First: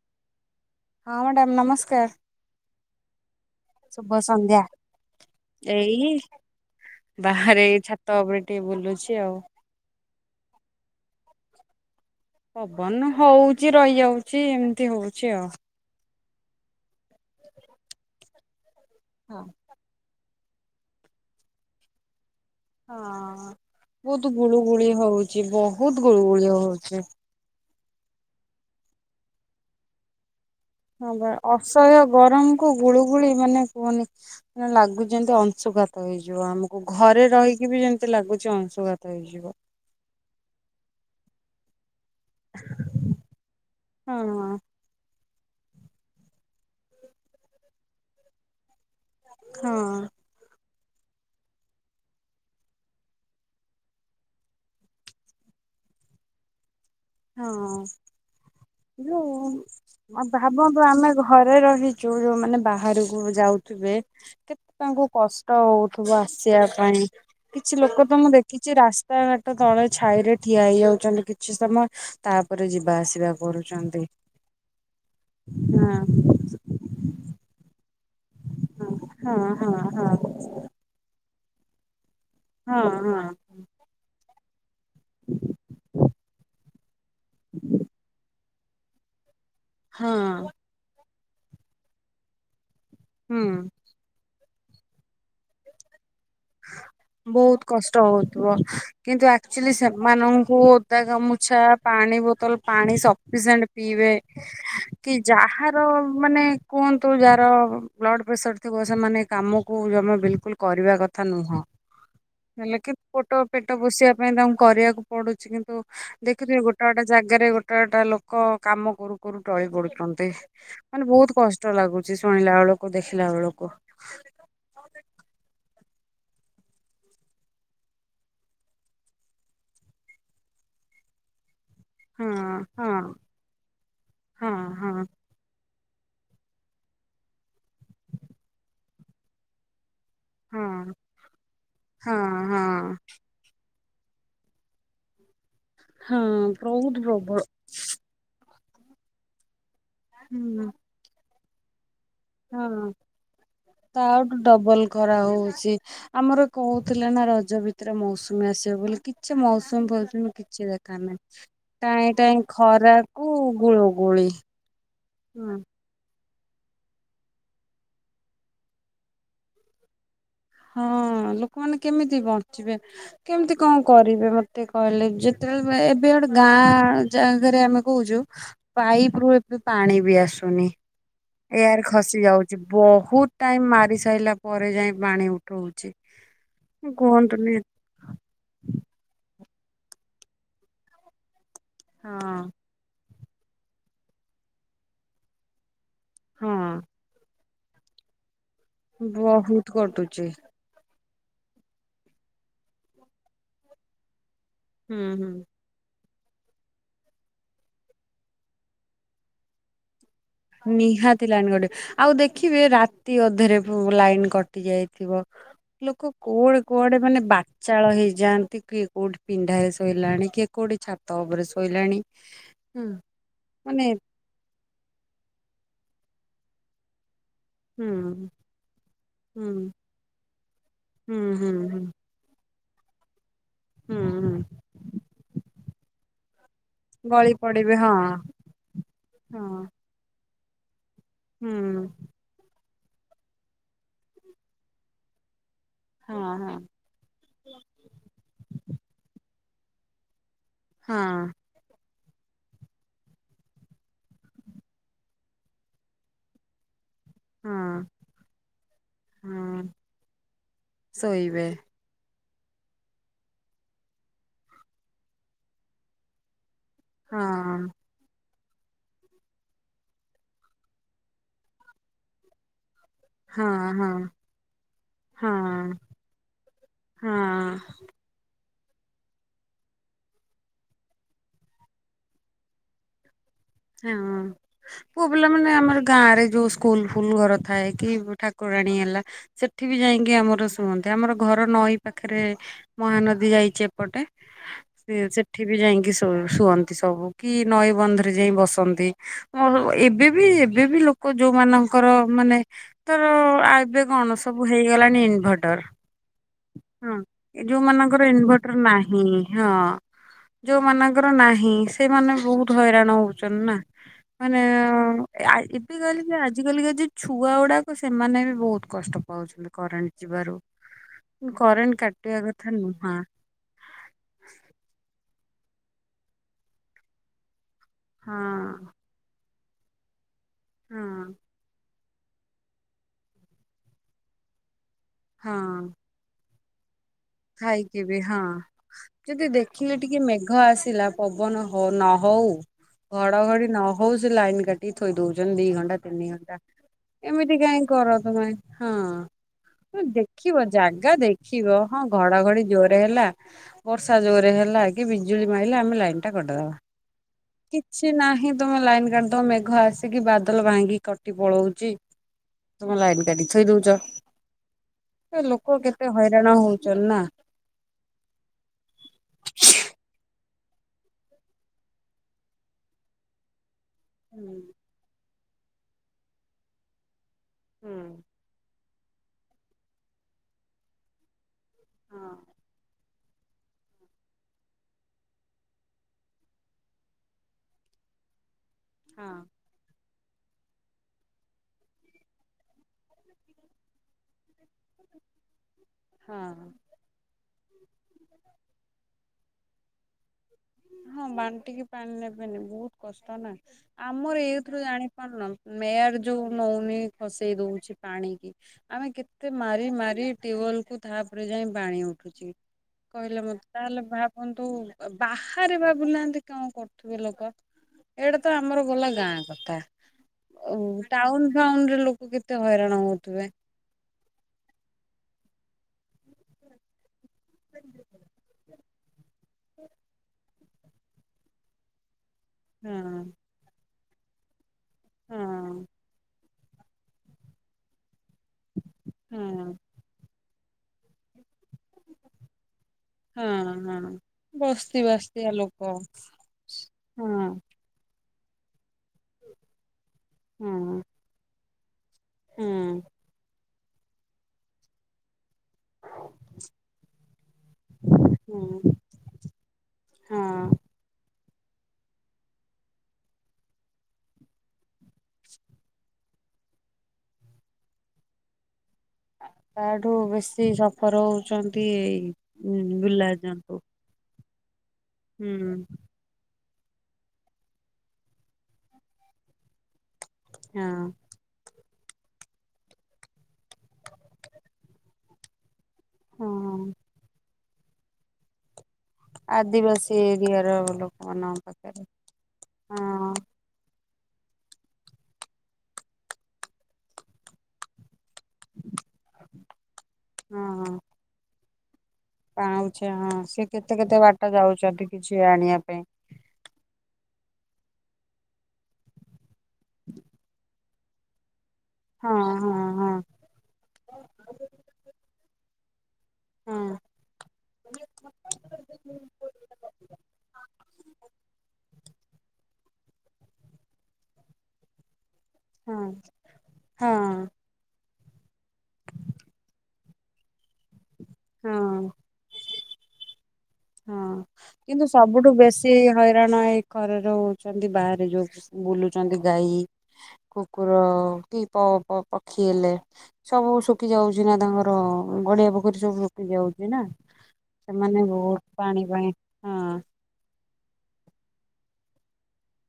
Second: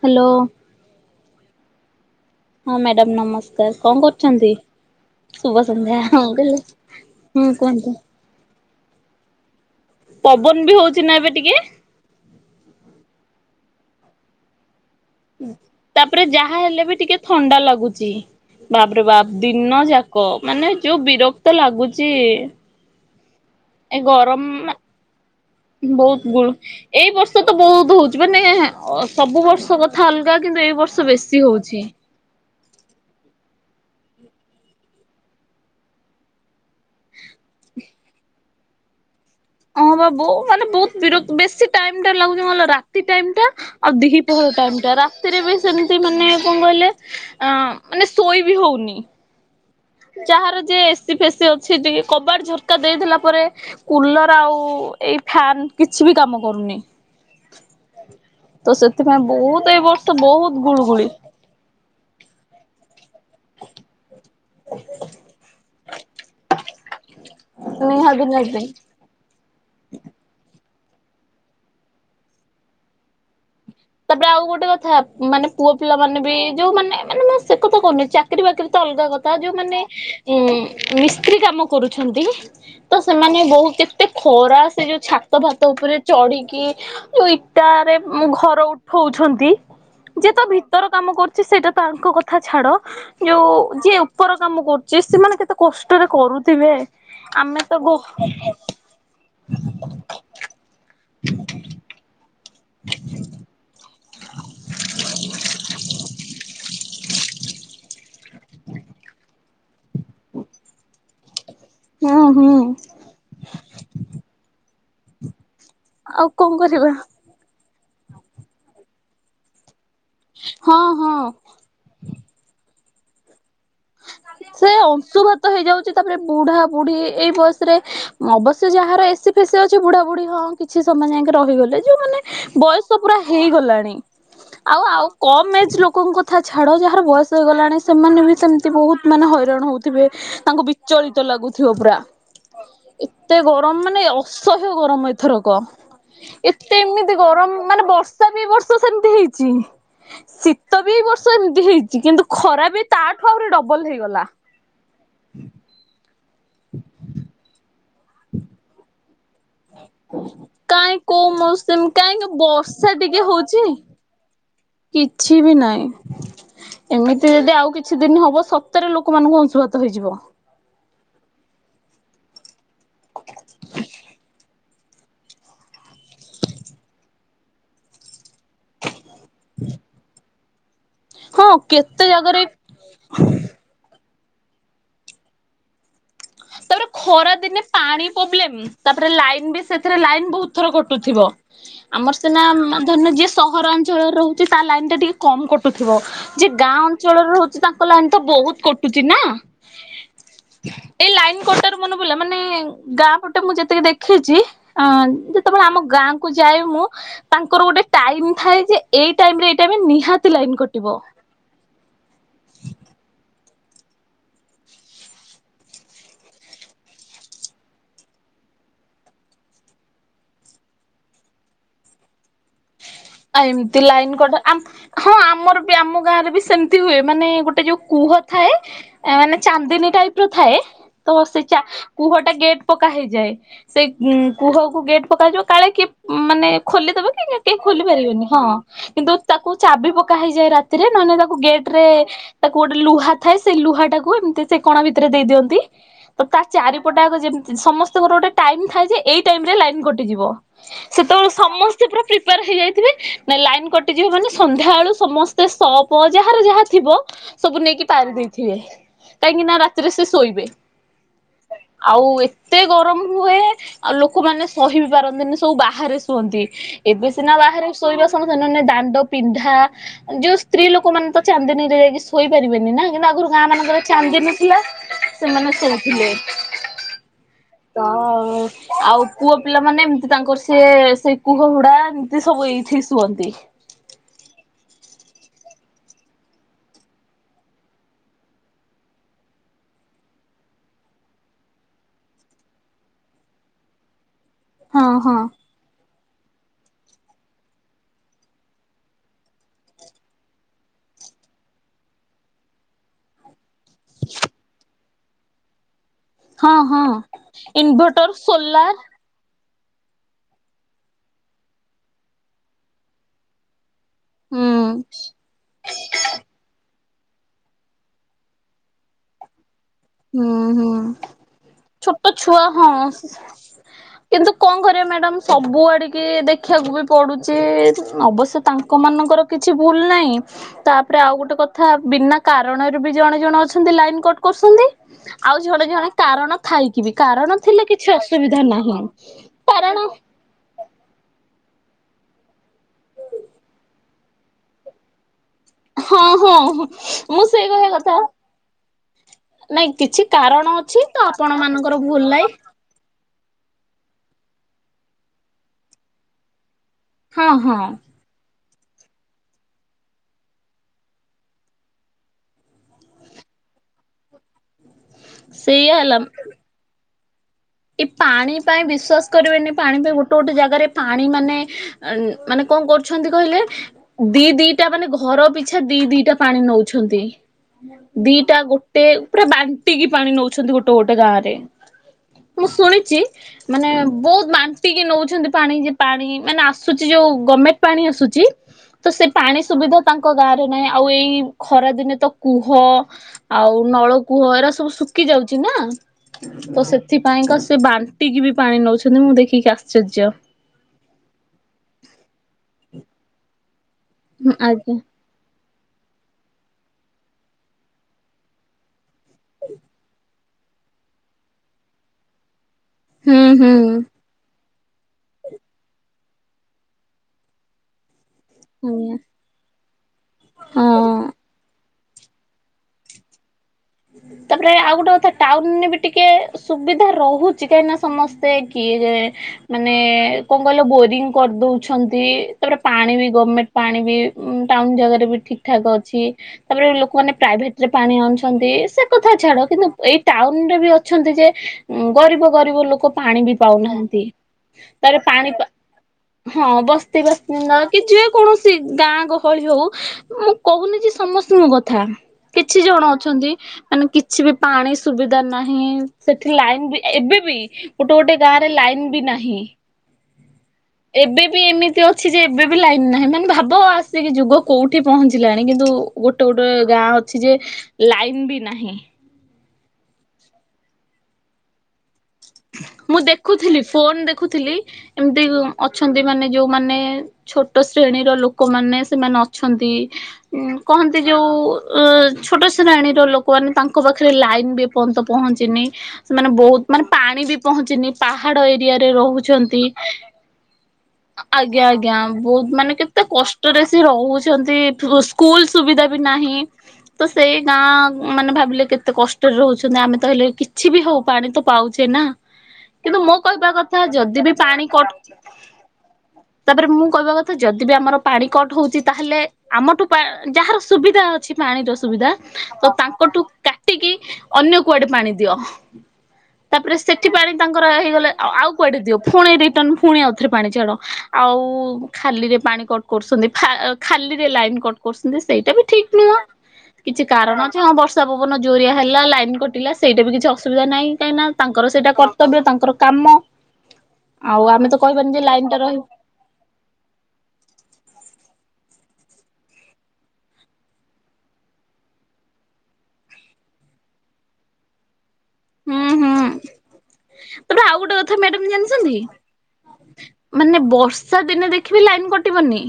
Hello. ହଁ madam ନମସ୍କାର। ହଁ ମ୍ୟାଡାମ ନମସ୍କାର କଣ ଶୁଭ କରୁଛନ୍ତି। ସନ୍ଧ୍ୟା। ଶୁଭ ସନ୍ଧ୍ୟା ଏଇ ହଁ କହିଲେ ହୁଁ ବାହାରେ ଏଇ କୁହନ୍ତୁ। ଛାତ ଉପରେ ଟିକେ ବୁଲୁଛି ଆଉ। ପବନ ବି ହଉଛି ନା ଏବେ ଟିକେ। ପବନ ହଉଛି ରହିଯାଉଛି ଏମିତି ହଉଛି ଆଉ। ଉପରେ ଯାହା ହେଲେ ବି ଟିକେ ଥଣ୍ଡା ଲାଗୁଛି ବାପରେ ବାପ ହଁ। ଦିନ ଯାକ। କ ମାନେ ଯୋଉ ବିରକ୍ତ ଲାଗୁଛି। ହଁ। ଏ ବହୁତ ଗରମ ମା ଗୁଳୁଗୁଳି ହଉଛି ବହୁତ ଗୁଳୁଗୁଳି ଗୁଳୁ ହଉଛି। ଏଇ ବର୍ଷ ତ ବହୁତ ହଉଚି ମାନେ। ଅ ସବୁ ବର୍ଷ କଥା ଅଲଗା କିନ୍ତୁ ଏଇ ବର୍ଷ ବେଶୀ ହଉଛି। ଗୁଳୁ ଗୁଳି ମାନେ କୁହନି ଲାଗୁଛି ଯେମିତି ଅଂଶୁଘାତ ହେଇଯିବ ଆମକୁ। ଘରେ ରହିକି ବି ଯେମତି ଲାଗୁଛି ଅଂଶୁଘାତ ହେଇଯିବ। ହଁ ବା ବହୁ ମାନେ ବହୁତ ବିରତ ବେଶୀ ଟାଇମ। [inaudible] ରାତିି ଟାଇମ୍ ଟା ଆଉ ହଁ ଦିହିପହର ଟାଇମ୍ ଟା। ସେଥିରେ ବି ସେମିତି ମାନେ କଣ କହିଲେ ଅ ମାନେ ଶୋଇ ବି ହଉନି। ହଁ। ଯାହାର ଯେ ଏସି ଫେସି ଅଛି ଟିକେ କବାଟ ଝରକା ଦେଇ ଦେଲା ପରେ କୁଲର ଆଉ ଏଇ ଫ୍ୟାନ୍। କିଛି ବି କାମ କରୁନି। ତ ହଁ ସେଥିପାଇଁ ବହୁତ ଏଇ ବର୍ଷ ବହୁତ ଭାବନ୍ତୁ ଗୁଳୁଗୁଳି ଆମେ ଘରେ ରହିଛୁ। ଯୋଉ ଯୋଉମାନେ ବାହାରକୁ ଯାଉଥିବେ କେତେ ତାଙ୍କୁ କଷ୍ଟ ହଉଥିବ ଆସିବାକୁ। ପାଇଁ କିଛି ଲୋକ ତ ମୁଁ ନିହାତି ନିହାତି। ଦେଖିଛି ରାସ୍ତା ଘାଟ ତଳେ ଛାଇ ରେ ଠିଆ ହେଇଯାଉଛି। କିଛି ସମୟ ତାପରେ ଯିବା ଆସିବା। କରୁଛନ୍ତି ତାପରେ ଆଉ ଗୋଟେ କଥା ମାନେ ପୁଅ ହଁ ପିଲା ମାନେ ବି ଯୋଉ ମାନେ ମାନେ ସେ କଥା କହୁନି। ଚାକିରୀ ବାକିରିୀ ତ ଅଲଗା କଥା ହଁ ହଁ ଯୋଉମାନେ ହଁ ଉଁ ମିସ୍ତ୍ରୀ କାମ କରୁଛନ୍ତି। ହଁ ନ୍ତି ହଁ ସେମାନେ ବହୁତ କେତେ ଖରା ସେ ଯୋଉ ଛାତ ଭାତ ଉପରେ ଚଢିକି ଯୋଉ ଇଟାରେ ଘର ଉଠ ହଉଛନ୍ତି ଯେ ତ ହଁ ଭିତର କାମ କରୁଛି ସେଇଟା ତାଙ୍କ କଥା ଛାଡ। ହୁଁ ଯୋଉ ଯିଏ ଉପର କାମ କରୁଛି ସେମାନେ କେତେ କଷ୍ଟରେ କରୁଥିବେ। ଆମେ ବହୁତ ତ ଗୋ କଷ୍ଟ ହଉଥିବ କିନ୍ତୁ ଆକ୍ଚୁଲି ସେମାନଙ୍କୁ ଓଦା ଗାମୁଛା ପାଣି। ବୋତଲ ପାଣିି ସଫିସିଏଣ୍ଟ ପିଇ। କି ଯାହାର ମାନେ କୁହନ୍ତୁ ଯାହାର ବ୍ଲଡ ପ୍ରେସର ଥିବ ସେମାନେ କାମକୁ ଜମା ବିଲକୁଲ କରିବା କଥା ନୁହଁ ହୁଁ ହୁଁ ହେଲେ କିୁ ପୋଟ ପେଟ ବୋଷିବା ପାଇଁ ତାଙ୍କୁ କରିବାକୁ ପଡୁଛି କିନ୍ତୁ। ଆଉ କଣ ଦେଖଥିବେ ଗୋଟେ କରିବା ଗୋଟେ ଜାଗାରେ ଗୋଟେ ଗୋଟେ ଲୋକ କାମ କରୁ କରୁ ଟଳି ପଡୁଛ ଚନ୍ତି, ହଁ ମାନେ ହଁ ବହୁତ କଷ୍ଟ ଲାଗୁଚି ଶୁଣିଲା ବେଳକୁ ଦେଖିଲା ବେଳକୁ। ସେ ଅଂଶୁଘାତ ହେଇଯାଉଚି। ତାପରେ ବୁଢା ବୁଢୀ ଏଇ ବୟସରେ ଅବଶ୍ୟ ଯାହାର ଏସି ଫେସି ଅଛି ବୁଢା ବୁଢୀ ହଁ କିଛି ସ ମାନେଙ୍କେ ରହିଗଲେ ଯୋଉ ମାନେ ହଁ ହଁ ବୟସ ପୁରା ହେଇଗଲାଣି ହଁ ଆଉ ହଁ ଆଉ କମ୍ ଏଜ ଲୋକ ଲୋକଙ୍କ କଥା ଛାଡ ଯାହାର ବୟସ ହେଇଗଲାଣି ସେମାନେ ବି ସେମିତି ବହୁତ ମାନେ ହଇରାଣ ହଉ ଥିବେ, ହଁ ତାଙ୍କୁ ବିଚଳିତ ଲାଗୁଥିବ ପୁରା ହଁ ହଁ ଏତେ ଗରମ। ଗରମ ମାନେ ଅସହ୍ୟ ଗରମ ଏଥର। କ ହଁ ଏତେ ବହୁତ ଏମିତି ପ୍ରବଳ ଗରମ ମାନେ ବର୍ଷା ବି ବର୍ଷ ସେମିତି ହେଇଚି। ହୁଁ ଶୀତ ବି ବର୍ଷ ଏମିତି ହେଇଚି କିନ୍ତୁ ଖରା ହଁ। ବି ତା ତା ଆଠୁ ଡବଲ ଖରା ହଉଛଚି ଆମ୍ ଆମର କହୁଥିଲେ ନା ରଜ ଭିତରେ ମୌସୁମୀ ଆସିବ ବୋଲି କିଛି ଛି ମୌସୁମୀ ଫସୁମୀ କିଛି କାଇଁ ଦେଖା କୋଉ ନାହିଁ, ମୌସୁମୀ ଟାଇଁ କାହିଁକି ଟାଇ ବର୍ଷା ଟିକେ ଖରାକୁ ହଉଛି ଗୁଳୁ ଗୁଳି। କିଛି ବି ନାହିଁ। ଏମିତି ଯଦି ଆଉ କିଛି ଦିନ ହବ ସତରେ ଲୋକମାନଙ୍କୁ ଅଂଶୁଘାତ ହେଇଯିବ। ହଁ ଲୋକମାନେ କେମିତି ବଞ୍ଚିବେ କେମିତି କଣ କରିବେ ମତେ କହିଲେ ଯେତେ। ଏବେ ଗୋଟେ ଗାଁ ଜାଗାରେ ଆମେ କହୁଚୁ ପାଇପ। ରୁ ଏବେ ପାଣି ବି ଆସୁନି, ହଁ ଏୟାର କେତେ ଖସି ଜାଗାରେ ଯାଉଚି, ବହୁତ ଟାଇମ ମାରି ସା ସାଇଲା ପରେ ଯାଇ ପାଣି ଉଠଉଚି। ତାପରେ ଖରା ଦିନେ ପାଣି ପୋବ୍ଲେମ ତାପରେ ଲାଇନ୍ ବେଶୀ ସେଥିରେ ଲାଇନ ବହୁତଥର କଟୁଥିବ, ଆମର ସିନା ହଁ ଉଁ ଧରିନିଅ ଜିଏ ସ୍ ସହରାଞ୍ଚଳରେ ରହୁଛି ତା ଲାଇନ ଟା ଟିକେ କମ କଟୁଥିବ ଯେ ହଁ ଗାଁ ଅଞ୍ଚଳରେ ରହୁ ତାଙ୍କ ଲାଇନ୍ ତ ବହୁତ କଟୁଛି ନା। ବହୁତ କଟୁଛି। ଏଇ ଲାଇନ କଟାରୁ ମନେପଡିଲା, ମାନେ ଗାଁପଟେ ମୁଁ ଯେତକି ଦେଖିଚି ଅଁ ହୁଁ ହୁଁ ଯେତେବେଳେ ଆମ ଗାଁ କୁ ଯାଏ ମୁଁ, ତାଙ୍କର ଗୋଟେ ଟାଇମ ଥାଏ ଯେ ଏଇ ଟାଇମରେ ଏଇ ଟାଇମ୍ ରେ ନିହା ନିହାତି ଲାଇନ କଟେ, ଆଉ ଦେଖିବେ ରାତି ଅଧେରେ ଉ ଲାଇନ କଟି ଯାଇଥିବ। ଲୋକ କୋଆଡେ କୁଆଡେ ମାନେ ବାଚାଳ ହେଇଯାଆନ୍ତି କିଏ କୋଉଠି ପିଣ୍ଡାରେ ଶୋଇଲାଣି, କିଏ କୋଉଠି ଗୋଟେ ଛାତ ଉପରେ ଶୋଇଲାଣି। ହୁଁ ଆ ଏମିତି ମାନେ ଲାଇନକଟେ, ଆ ହଁ ଆମର ବି ଆମ ଗାଁରେ ବି ସେମିତି ହୁଏ ମାନେ ଗୋଟେ ଯୋଉ ହୁଁ କୁହ ଥାଏ ମାନେ ହୁଁ ଚାନ୍ଦିନୀ ଟାଇପର ଥାଏ। ତ ହୁଁ ସେ ହୁଁ ଚା ହୁଁ କୁହଟା ଗେଟ୍ ପକା ହେଇଯାଏ ସେଇ ହୁଁ ଉଁ ହୁଁ କୁହକୁ ଗେଟ୍ ପକା ଯିବ କାଳେ କିଏ ମାନେ ଖୋଲିଦବକି ଗଳି ଗେଟ୍ କେହି ପଡିବେ ଖୋଲି ହଁ ପାରିବେନି ହଁ, କିନ୍ତୁ ହଁ ତାକୁ ଚାବିପକା ହେଇଯାଏ ରାତିରେ, ନହଲେ ତାକୁ ହୁଁ ଗେଟ ରେ ଗୋଟେ ଲୁହା ଥାଏ, ସେ ଲୁହାଟାକୁ ଏମିତି ସେ କଣଭିତରେ ଦେଇିଦିଅନ୍ତି। ହଁ ତ ତା ହଁ ଚାରିପଟାକ ଯେମତି, ସମସ୍ତଙ୍କର ଗୋଟେ ଟାଇମ ଥାଏ ଯେ ଏଇ ଟାଇମରେ ଲାଇନ କଟିଯିବ। ହଁ ସେତେବେଳେ ସମସ୍ତେ ପୁରା ପ୍ରି ପେର ହେଇଯାଇଥିବେ ଲାଇନ କଟିଯିବ ମାନେ ସନ୍ଧ୍ୟାବେଳୁ ସମସ୍ତେ ସପ ଯାହାର ଯାହା ଥିବ ସବୁ ହଁ ନେଇକି ପାରି ଦେଇଥିବେ, କାହିଁକି ନା ହଁ ରାତିରେ ସେ ଶୋଇବେ। ଶୋଇବେ ଆଉ ଏ ଏତେ ଗରମ ହୁଏ, ଆଉ ଲୋକମାନେ ସହି ବି ପାରନ୍ତିନି ସବୁ ବାହାରେ ଶୁଅନ୍ତି। ଏବେ ସିନା ହଁ ବାହାରେ ଶୋଇବା ସମ ସେ ନେ ନେ ଦାଣ୍ଡ ପିନ୍ଧା, ଯୋଉ ସ୍ତ୍ରୀ ଲୋକମାନେତ ଚାନ୍ଦିନୀରେ ଯାଇକି ଶୋଇପାରିବେନି ନା କିନ୍ତୁ ଆଗରୁ ହଁ ଗାଁମାନଙ୍କର ହଁ ଚାନ୍ଦିିନଥିଲା ହଁ ସେମାନେ ଶୋଉଥିଲେ। ହଁ ତ ଆଉ ପୁଅପିଲା ମାନେ ଏମିତି ତାଙ୍କର ସେ ସେଇ, କୂହ ହୁଡା ଏମିତି ସବୁ ଏଇଥିି ଶୁଅନ୍ତି। ହଁ ପୁଅପିଲାମାନେ ଆମର ଗାଁ ରେ ଯୋଉ ସ୍କୁଲଫୁଲ ଘର ଥାଏ କି ଠାକୁର ପ୍ରଣୀ ହେଲା ସେଠିବି ଯାଇକି ଆମର ଶୁଣନ୍ତି ଆମର ଘର ନଈ ପାଖରେ ମହାନଦୀ ଯାଇ ସେପଟେ ହଁ ହଁ। ସେଠିବି ଯାଇକି ଶୁଅନ୍ତି ସବୁ, କି ନଈବନ୍ଧରେ ଯାଇ ବସନ୍ତି ମୋର ଏବେ ବି, ଏବେ ବି ଲୋକ ଯୋଉମାନଙ୍କର ମାନେ ତର ଅ ଏବେ କଣ ସବୁ ହେଇଗଲାଣି ଇନଭଟର ହଁ ଏ ଯୋଉମାନଙ୍କର ଇନଭଟର ନାହିଁ ହଁ ଯୋଉମାନଙ୍କର ନାହିଁ ସେଇମାନେ ବହୁତ ହଇରାଣ ହଉଛନ୍ତି ନା। ମାନେ, ହୁଁ ଆ ଏବେ କହିଲେ ଯେ ଆଜି କାଲିକା ଯ ଛୁଆ ଗୁଡାକ ସେମାନେ ବି ବହୁତ କଷ୍ଟ ପାଉଛନ୍ତି କରେଣ୍ଟ ଯିବାରୁ। ହୁଁ ହୁଁ କରେଣ୍ଟ ଛୋଟ କାଟିବା ଛୁଆ କଥା ହଁ, ନୁହଁ କିନ୍ତୁ କଣ କରିଆ ମ୍ୟାଡମ୍? ସବୁଆଡ଼ିକି ଦେଖିଆକୁ ବି ପଡ଼ୁଛି ହଁ ଅବଶ୍ୟ ତାଙ୍କମାନଙ୍କର କିଛି ଭୁଲ ନାହିଁ, ହଁ ତାପରେ ଆଉ ଗୋଟେ କଥା ବିନା କାରଣରୁ ବି ଜଣେ ଜଣେ ଅଛନ୍ତି ଲାଇନକଟ କରୁଛନ୍ତି, ଆଉ ଜଣେ ହଁ। ଜଣେ କାରଣ ଥାଇ କି ବି କାରଣ ଥିଲେ ଥାଇକି କିଛି ବି ହଁ ଅସୁବିଧା ନାହିଁ, ଯଦି ଦେଖିଲେ କାରଣ ଟିକେ ମେଘ ଆସିଲା ପବନ ହଉ ନହଉ, ଘଡଘଡି ନ ହଉ ସେ ଲାଇନ କାଟିିକି ଥୋଇ ଦଉ ଚନ୍ତି ଦି ଘଣ୍ଟା ହଁ ତିନି ଘଣ୍ଟା, ହଁ ମୁଁ ଏମିତି ସେଇ କାହିଁ କହିବା କଥା କର ତୁମେ ନାଇଁ ହଁ କିଛି ଦେଖିବ କାରଣ ଅଛି ଜାଗା ତ ଆପଣ ଦେଖିବ ମାନଙ୍କର ହଁ ହଁ ଭୁଲ ନାହିଁ ଘଡଘଡି ଜୋରରେ ହେଲା, ବର୍ଷା ଜୋରେ ହେଲା କି ବିଜୁଳି ମାଇଲା ଆମେ ଲାଇନ ଟା କଟଦବା। ହଁ ହଁ କିଛି ନାହିଁ ତମେ ଲାଇନ କାଟିଦବ ମେଘ ଆସିକି ବାଦଲ ଭାଙ୍ଗିକି କଟିପଳଉଚି ତମେ ଲାଇନ କାଟିକି ଥୋଇଦଉଛ, ଲୋକ ସେଇଆ କେତେ ହେଲା ହଇରାଣ ହଉଚନ୍ତି ନା! ଏ ପାଣି ପାଇଁ ବିଶ୍ଵାସ କରିବେନି ପାଣି ପାଇଁ ଗୋଟେ ଗୋଟେ ଜାଗାରେ ପାଣି ମାନେ, ଅ ମାନେ କଣ କରୁଛନ୍ତି କହିଲେ ଦି ହୁଁ। ଦିଟା ମାନେ ଘ ଘର ପିଛା ଦି ଦିଟା ପାଣି ନଉଛନ୍ତି ହଁ ଦିଟା ଗୋ ଟେ ପୁରା ବାଣ୍ଟିକି ପାଣି ନଉଛନ୍ତି ଗୋଟେ ଗୋଟେ ଗାଁ ରେ। ମୁଁ ଶୁଣିଛି ମାନେ ବହୁତ ବାଣ୍ଟିକି ନଉଛନ୍ତି ପାଣି ଯେ ପାଣି ମାନେ ଆସୁଛି ଯୋଉ ଗମେଣ୍ଟ ପାଣି ଆସୁଛି ତ ସେ ହଁ ପାଣି ସୁବିଧା ତାଙ୍କ ଗାଁ ରେ ନାହିଁ ଆଉ ଏଇ ଖରା ଦିନେ ତ କୂହ ଆଉ ନଳ କୂହ ଏରା ସ ବୁ ଶୁକିଯାଉଛି ନା ହଁ ତ ସେ ଥିପାଇଁକା ସେ ବାଣ୍ଟିକି ବି ପାଣି ନଉଛନ୍ତି ମୁଁ ଦେଖିକି ଆଶ୍ଚର୍ଯ୍ୟ। ହଁ ବାଣ୍ଟିକି ପାଣି ନେବେନି ବହୁତ କଷ୍ଟ ନା। ଆମର ହୁଁ ଏଇଥିରୁ ଆଜ୍ଞା ଜାଣି ପାରୁନ ମେୟାର ଯୋଉ ନଉନି ଖସେଇ ଦଉଛି ପାଣି କି ଆମେ କେତେ ମାରି ମାରି ଟ୍ୟୁବ୍ ବଲ୍ କୁ ତା ଉପରେ ଯାଇଁ ପାଣି ଉଠୁଛି, ହୁଁ କହିଲେ ମତେ ତାହେଲେ ହୁଁ ଭାବନ୍ତୁ ବାହା ରେ ଭାବୁନାହାନ୍ତି କଣ କରୁଥିବେ ଲୋକ? ଏଇଟା ତ ଆମର ଗଲା ଆଜ୍ଞା ଗାଁ କଥା ଅ ହଁ। ଟାଉନ ଫାଉନରେ ଲୋ କ କେତେ ହଇରାଣ ହଉଥିବେ? ତାପରେ ଆଉ ଗୋଟେ କଥା ଟାଉନରେ ବି ଟିକେ ସୁବିଧା ରହୁ ଛି କାହିଁକି ନା ସମସ୍ତେ କିଏ ଯେ ମାନେ କଣ କହିଲ ବୋରିଂ କରିଦଉଛନ୍ତ ନ୍ତି ତାପରେ ପାଣି ହଁ ବି ଗଭର୍ଣମେଣ୍ଟ ପାଣି ବି ଟାଉନ ଜାଗାରେ ବି ଠିକ ହଁ ଠାକ ଅଛି। ତାପରେ ଲୋକମାନେ ପ୍ରାଇଭେଟରେ ପାଣି ଆଣୁଛନ୍ତି ସେ କଥା ଛାଡ ହଁ କିନ୍ତୁ ଏଇ ଟାଉନରେ ବି ଅଛନ୍ତି ଯେ ଉଁ ଗରିବ ଗରିବ ଲୋକ ପାଣି ବି ହଁ ହଁ। ପାଉନାହାନ୍ତି ବସ୍ତି ତାରେ ବାସ୍ତିଆ ପାଣି ପା ଲୋକ ହଁ ବସ୍ତି ହଁ ବାସିନ୍ଦା ହଉ କି ଯିଏ କୌଣସି ଗାଁ ଗହଳି ହଉ ମୁଁ କହୁନି ହଁ ଯେ ସମସ୍ତଙ୍କ କଥା କିଛି ହଁ। ଜଣ ଅଛନ୍ତି ମାନେ କିଛି ବି ପାଣି ସୁବି ଧା ନାହିଁ ସେଠି ଲାଇନ ବି ଏବେ ବି ଗୋଟେ ଗୋଟେ ଗାଁରେ ହୁଁ ଲାଇନ ବି ନାହିଁ। ହଁ ଏବେ ବି ଏମିତି ଅଛି ଯେ ଏବେ ବି ଲାଇନ ନାହିଁ ମାନେ ଭାବ ଆସିକି ଯୁଗ କୋଉଠି ପହଞ୍ଚିଲାଣି କିନ୍ତୁ ଗୋଟେ ଗୋଟେ ଗାଁ ଅଛି ଯେ ଲାଇନ ବି ନାହିଁ। ତାଠୁ ବେଶୀ ସଫର ହଉଛନ୍ତି ଏଇ ମୁଁ ବୁଲା ଜନ୍ତୁ ଦେଖୁଥିଲି ଫୋନ ଦେଖୁଥିଲି ଏମିତି ହୁଁ ଅଛନ୍ତି ମାନେ ଯୋଉମାନେ ଛୋଟ ଶ୍ରେଣୀର ଲୋକମାନେ ସେମାନେ ଅଛନ୍ତି ଉଁ ହଁ କହନ୍ତି ଯୋଉ ଉ ଛୋଟ ଶ୍ରେଣୀର ଲୋକମାନେ ତାଙ୍କ ପାଖରେ ଲାଇନ୍ ବି ଏପର୍ଯ୍ୟନ୍ତ ପହଞ୍ଚିନି। ସେମାନେ ହଁ। ବହୁତ ମାନେ ପାଣି ବି ପହଞ୍ଚିନି ପାହାଡ ଏରିଆରେ ରହୁଛନ୍ତି। ଆଦିବାସୀ ଏରିଆର ଲୋକମାନଙ୍କ ଆଜ୍ଞା ପାଖରେ ଆଜ୍ଞା, ବହୁତ ମାନେ କେତେ ହଁ କଷ୍ଟରେ ସେ ରହୁଛନ୍ତି, ସ୍କୁଲ ସୁବିଧା ବି ନାହିଁ, ତ ସେଇ ଗାଁ ମାନେ ଭାବିଲେ କେତେ କଷ୍ଟରେ ରହୁଛନ୍ତି, ଆମେ ତ ହେଲେ ହଁ। କିଛି ବି ହଉ ପାଣି ତ ପାଉଛୁ। ସେ ନା ପାଉଁଛେ କିନ୍ତୁ ହଁ ମୋ ସେ କହିବା କେତେ କଥା କେତେ ଯଦି ବାଟ ବି ପାଣି ଯାଉଛନ୍ତି କଟ କିଛି ଆଣିବା ପାଇଁ ତାପରେ, ମୁଁ କହିବା କଥା ଯଦି ବି ଆମର ପାଣି କଟ ହଉଛି, ତାହେଲେ ଆମଠୁ ଯାହାର ସୁବିଧା ଅଛି ପାଣିର ସୁବିଧା, ହଁ ହଁ ତ ହଁ। ତାଙ୍କଠୁ କାଟିକି ଅନ୍ୟ କୁଆଡେ ପାଣି ଦିଅ। ତାପରେ ସେଠି ପାଣି ତାଙ୍କର ହେଇଗଲେ, ଆଉ କୁଆଡେ ଦିଅ, ପୁଣି ରିଟର୍ଣ ପୁଣି ଆଉଥରେ ପାଣି ଛାଡ଼ ଆଉ ଖାଲିରେ ପାଣି କଟ କରୁଛନ୍ତି, ଖାଲିରେ ଲାଇ କଟ କରୁ ସେଇଟା ବି ହଁ ଠିକ ନୁହଁ, କିଛି ହଁ କାରଣ ହଁ ବର୍ଷ ପବନ ଜୋରିଆ ହେଲା, ଲାଇନ କଟା, ସେଇଟା ବିଛି ଅସୁବିଧା ନାହିଁ, କାହିଁ ହଁ ତାଙ୍କର ହଁ। ସେଇଟା କର୍ତ୍ତବ୍ୟ, ତାଙ୍କର କାମ ହଁ ଆଉ ଆମେ ତ କିନ୍ତୁ କହିବାନି ଯେ ସବୁଠୁ ଲାଇନ ଟା ବେଶୀ ରହି ହଇରାଣ ଏଇ ଘର ରହୁଛନ୍ତି, ବାହାରେ ଯୋଉ ବୁଲୁ କରଛନ୍ତି ଗାଈ କୁକୁର କି ପକ୍ଷୀ ହେଲେ, ସବୁ ଶୁଖି ଯାଉଛି ନା ତାଙ୍କର ଗଡିଆ ହୁଁ ପୋଖରୀ ସବୁ ହୁଁ ରୋକି ଯାଉଛି ନା ତାପରେ ଆଉ ଗୋଟେ ସେମାନେ କଥା ମ୍ୟାଡାମ ବହୁତ ପାଣି ଜାଣିଛନ୍ତି ହଁ ମାନେ ବର୍ଷା ଦିନେ ଦେଖିବି ଲାଇନ କଟିବନି?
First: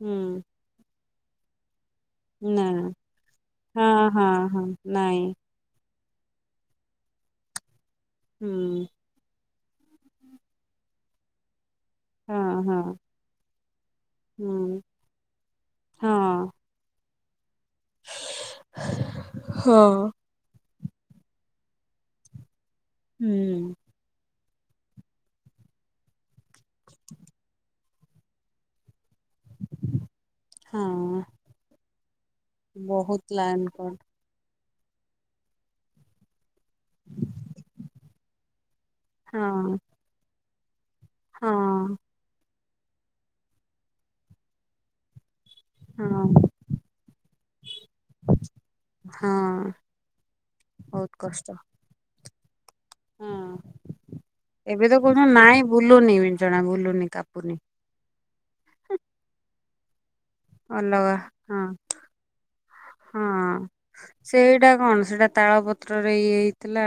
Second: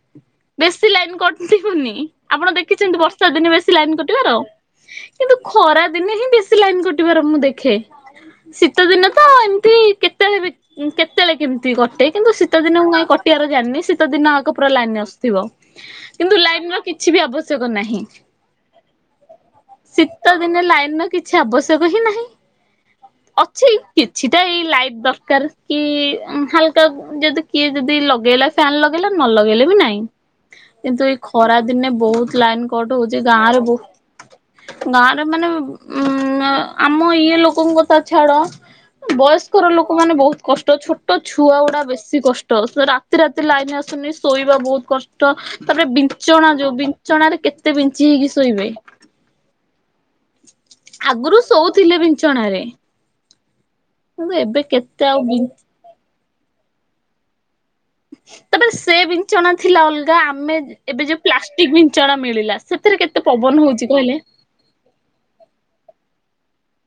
ହୁଁ ବେଶୀ ଲାଇନ୍ କଟିବନି। ଆପଣ ନା। ଦେଖିଛନ୍ତି ବର୍ଷା ଦିନେ ବେଶୀ ହଁ ଲାଇନ୍ ହଁ କଟିବାର ହଁ ନାଇଁ କିନ୍ତୁ ଖରା ଦିନେ ହିଁ ବେଶୀ ଲାଇନ କଟିବାର ମୁଁ ଦେଖେ, ହୁଁ ଶୀତ ଦିନେ ତ ଏମ କେତେବେଳେ ବି, କେତେବେଳେ କେମିତି ଦୁଇ କଟେ କିନ୍ତୁ ହଁ ଶୀତ ଦିନ ହଁ ମୁଁ କା କଟିବାର ଜାଣିନି, ଶୀତ ଦିନ ଆ ପୁର ହୁଁ ଲାନି ଥ କିନ୍ତୁ ହଁ। ଲାଇନ ର କିଛି ବି ଆବଶ୍ୟକ ନାହିଁ, ହଁ। ଶୀତ ଦିନେ ଲାଗ କିଛି ଆବଶ୍ୟକ ହିଁ ନାହିଁ, ଅଛି ହୁଁ କିଛି ଏଟା ଏଇ ଲାଇଟ ଦରକାର, କି, ହାଲକା ଯଦି କିଏ ଯଦି ଲଗେଇଲା ଫ୍ୟାନ ଲଗେଇଲା ନ ଲଗେଇଲେ ବି ନାଇଁ କିନ୍ତୁ ଏଇ ହଁ ଖରା ଦିନେ ବହୁତ ଲାଇନି କଟ ହଉଛି, ବହୁତ ଗାଁରେ ଲାଇନ ବହୁତ କଟ ଗାଁରେ ମାନେ ଉ ଆମ ଇଏ ଲୋକଙ୍କ ତା ଛାଡ, ବୟସ୍କର ହଁ ଲୋକମାମା ନେ ବହୁତ କଷ୍ଟ। ଛୋଟ ତ ଛୁଆ ଗୁଡା ହଁ ବେଶୀ କଷ୍ଟ, ରାତି ରାତି ଲାଇନ ଆସୁନି, ଶୋଇବା ବହୁତ କଷ୍ଟ। ତାପରେ ହଁ ବିଞ୍ଚଣା ଯୋଉ, ବିଞ୍ଚଣା ରେ କେତେ ବିଞ୍ଚି ହେଇକି ଶୋଇବେ? ହଁ ବହୁତ ଆଗରୁ କଷ୍ଟ ଶଉଥିଲେ ବିଞ୍ଚଣା ରେ ହଁ, ଏବେ ତ, କେତେ ଆଉ କହୁଛନ୍ତି ବିଞ୍ଚ ନାଇଁ ବୁଲୁନି ବିଞ୍ଚଣା, ବୁଲୁନି କାପୁନି ତାପରେ, ସେ ବିଞ୍ଚଣା ଥିଲା ଅଲଗା ଆମେ ଏବେ ଅଲଗା ଯୋଉ ହଁ ପ୍ଲାଷ୍ଟିକ ବିଞ୍ଚଣା ମିଳିଲା, ସେଥିରେ କେତେ ପବନ ହଉଛି କହିଲେ? ସେଟା ତାଳ ପତ୍ରରେ ଇଏ ହେଇଥିଲା,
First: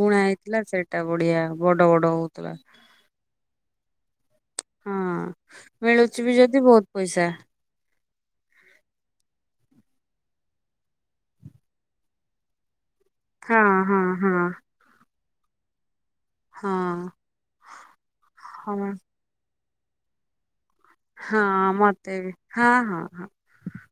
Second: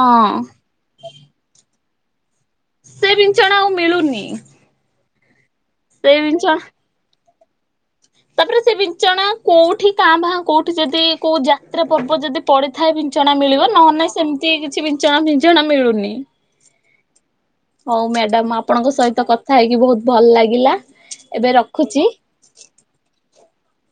ବୁଣା ହେଇଥିଲା, ସେଇଟା ବଢିଆ ବଡ ବଡ ହଉଥିଲା। ସେ ବିଛଣା ଆଉ ମିଳୁନି। ହଁ, ସେ ମିଳୁଛି ବି ବିଞ୍ଚଣା ଯଦି ବହୁତ ପଇସା। ତାପରେ ସେ ବିଛଣା କୋଉଠି କାଁ ଭାଁ କୋଉଠି ଯଦି କୋଉ ଯାତ୍ରା ପର୍ବ ଯଦି ପଡି କଥା ବିଞ୍ଚଣା ହଁ ମିଳିବ, ହଁ ନହେଲେଁ ହଁ ସେମିତି କିଛି ବିଞ୍ଚଣା ଫିଞ୍ଚଣା ମିଳୁନି। ହଁ ହଉ ମ୍ୟାଡାମ, ହଁ ଆପଣଙ୍କ ସହିତ କଥା ହେଇକି ବହୁତ ଭଲ ଲାଗିଲା। ହଁ ଏବେ ରଖୁଛି ମତେ ବି ହଁ ହଁ ହ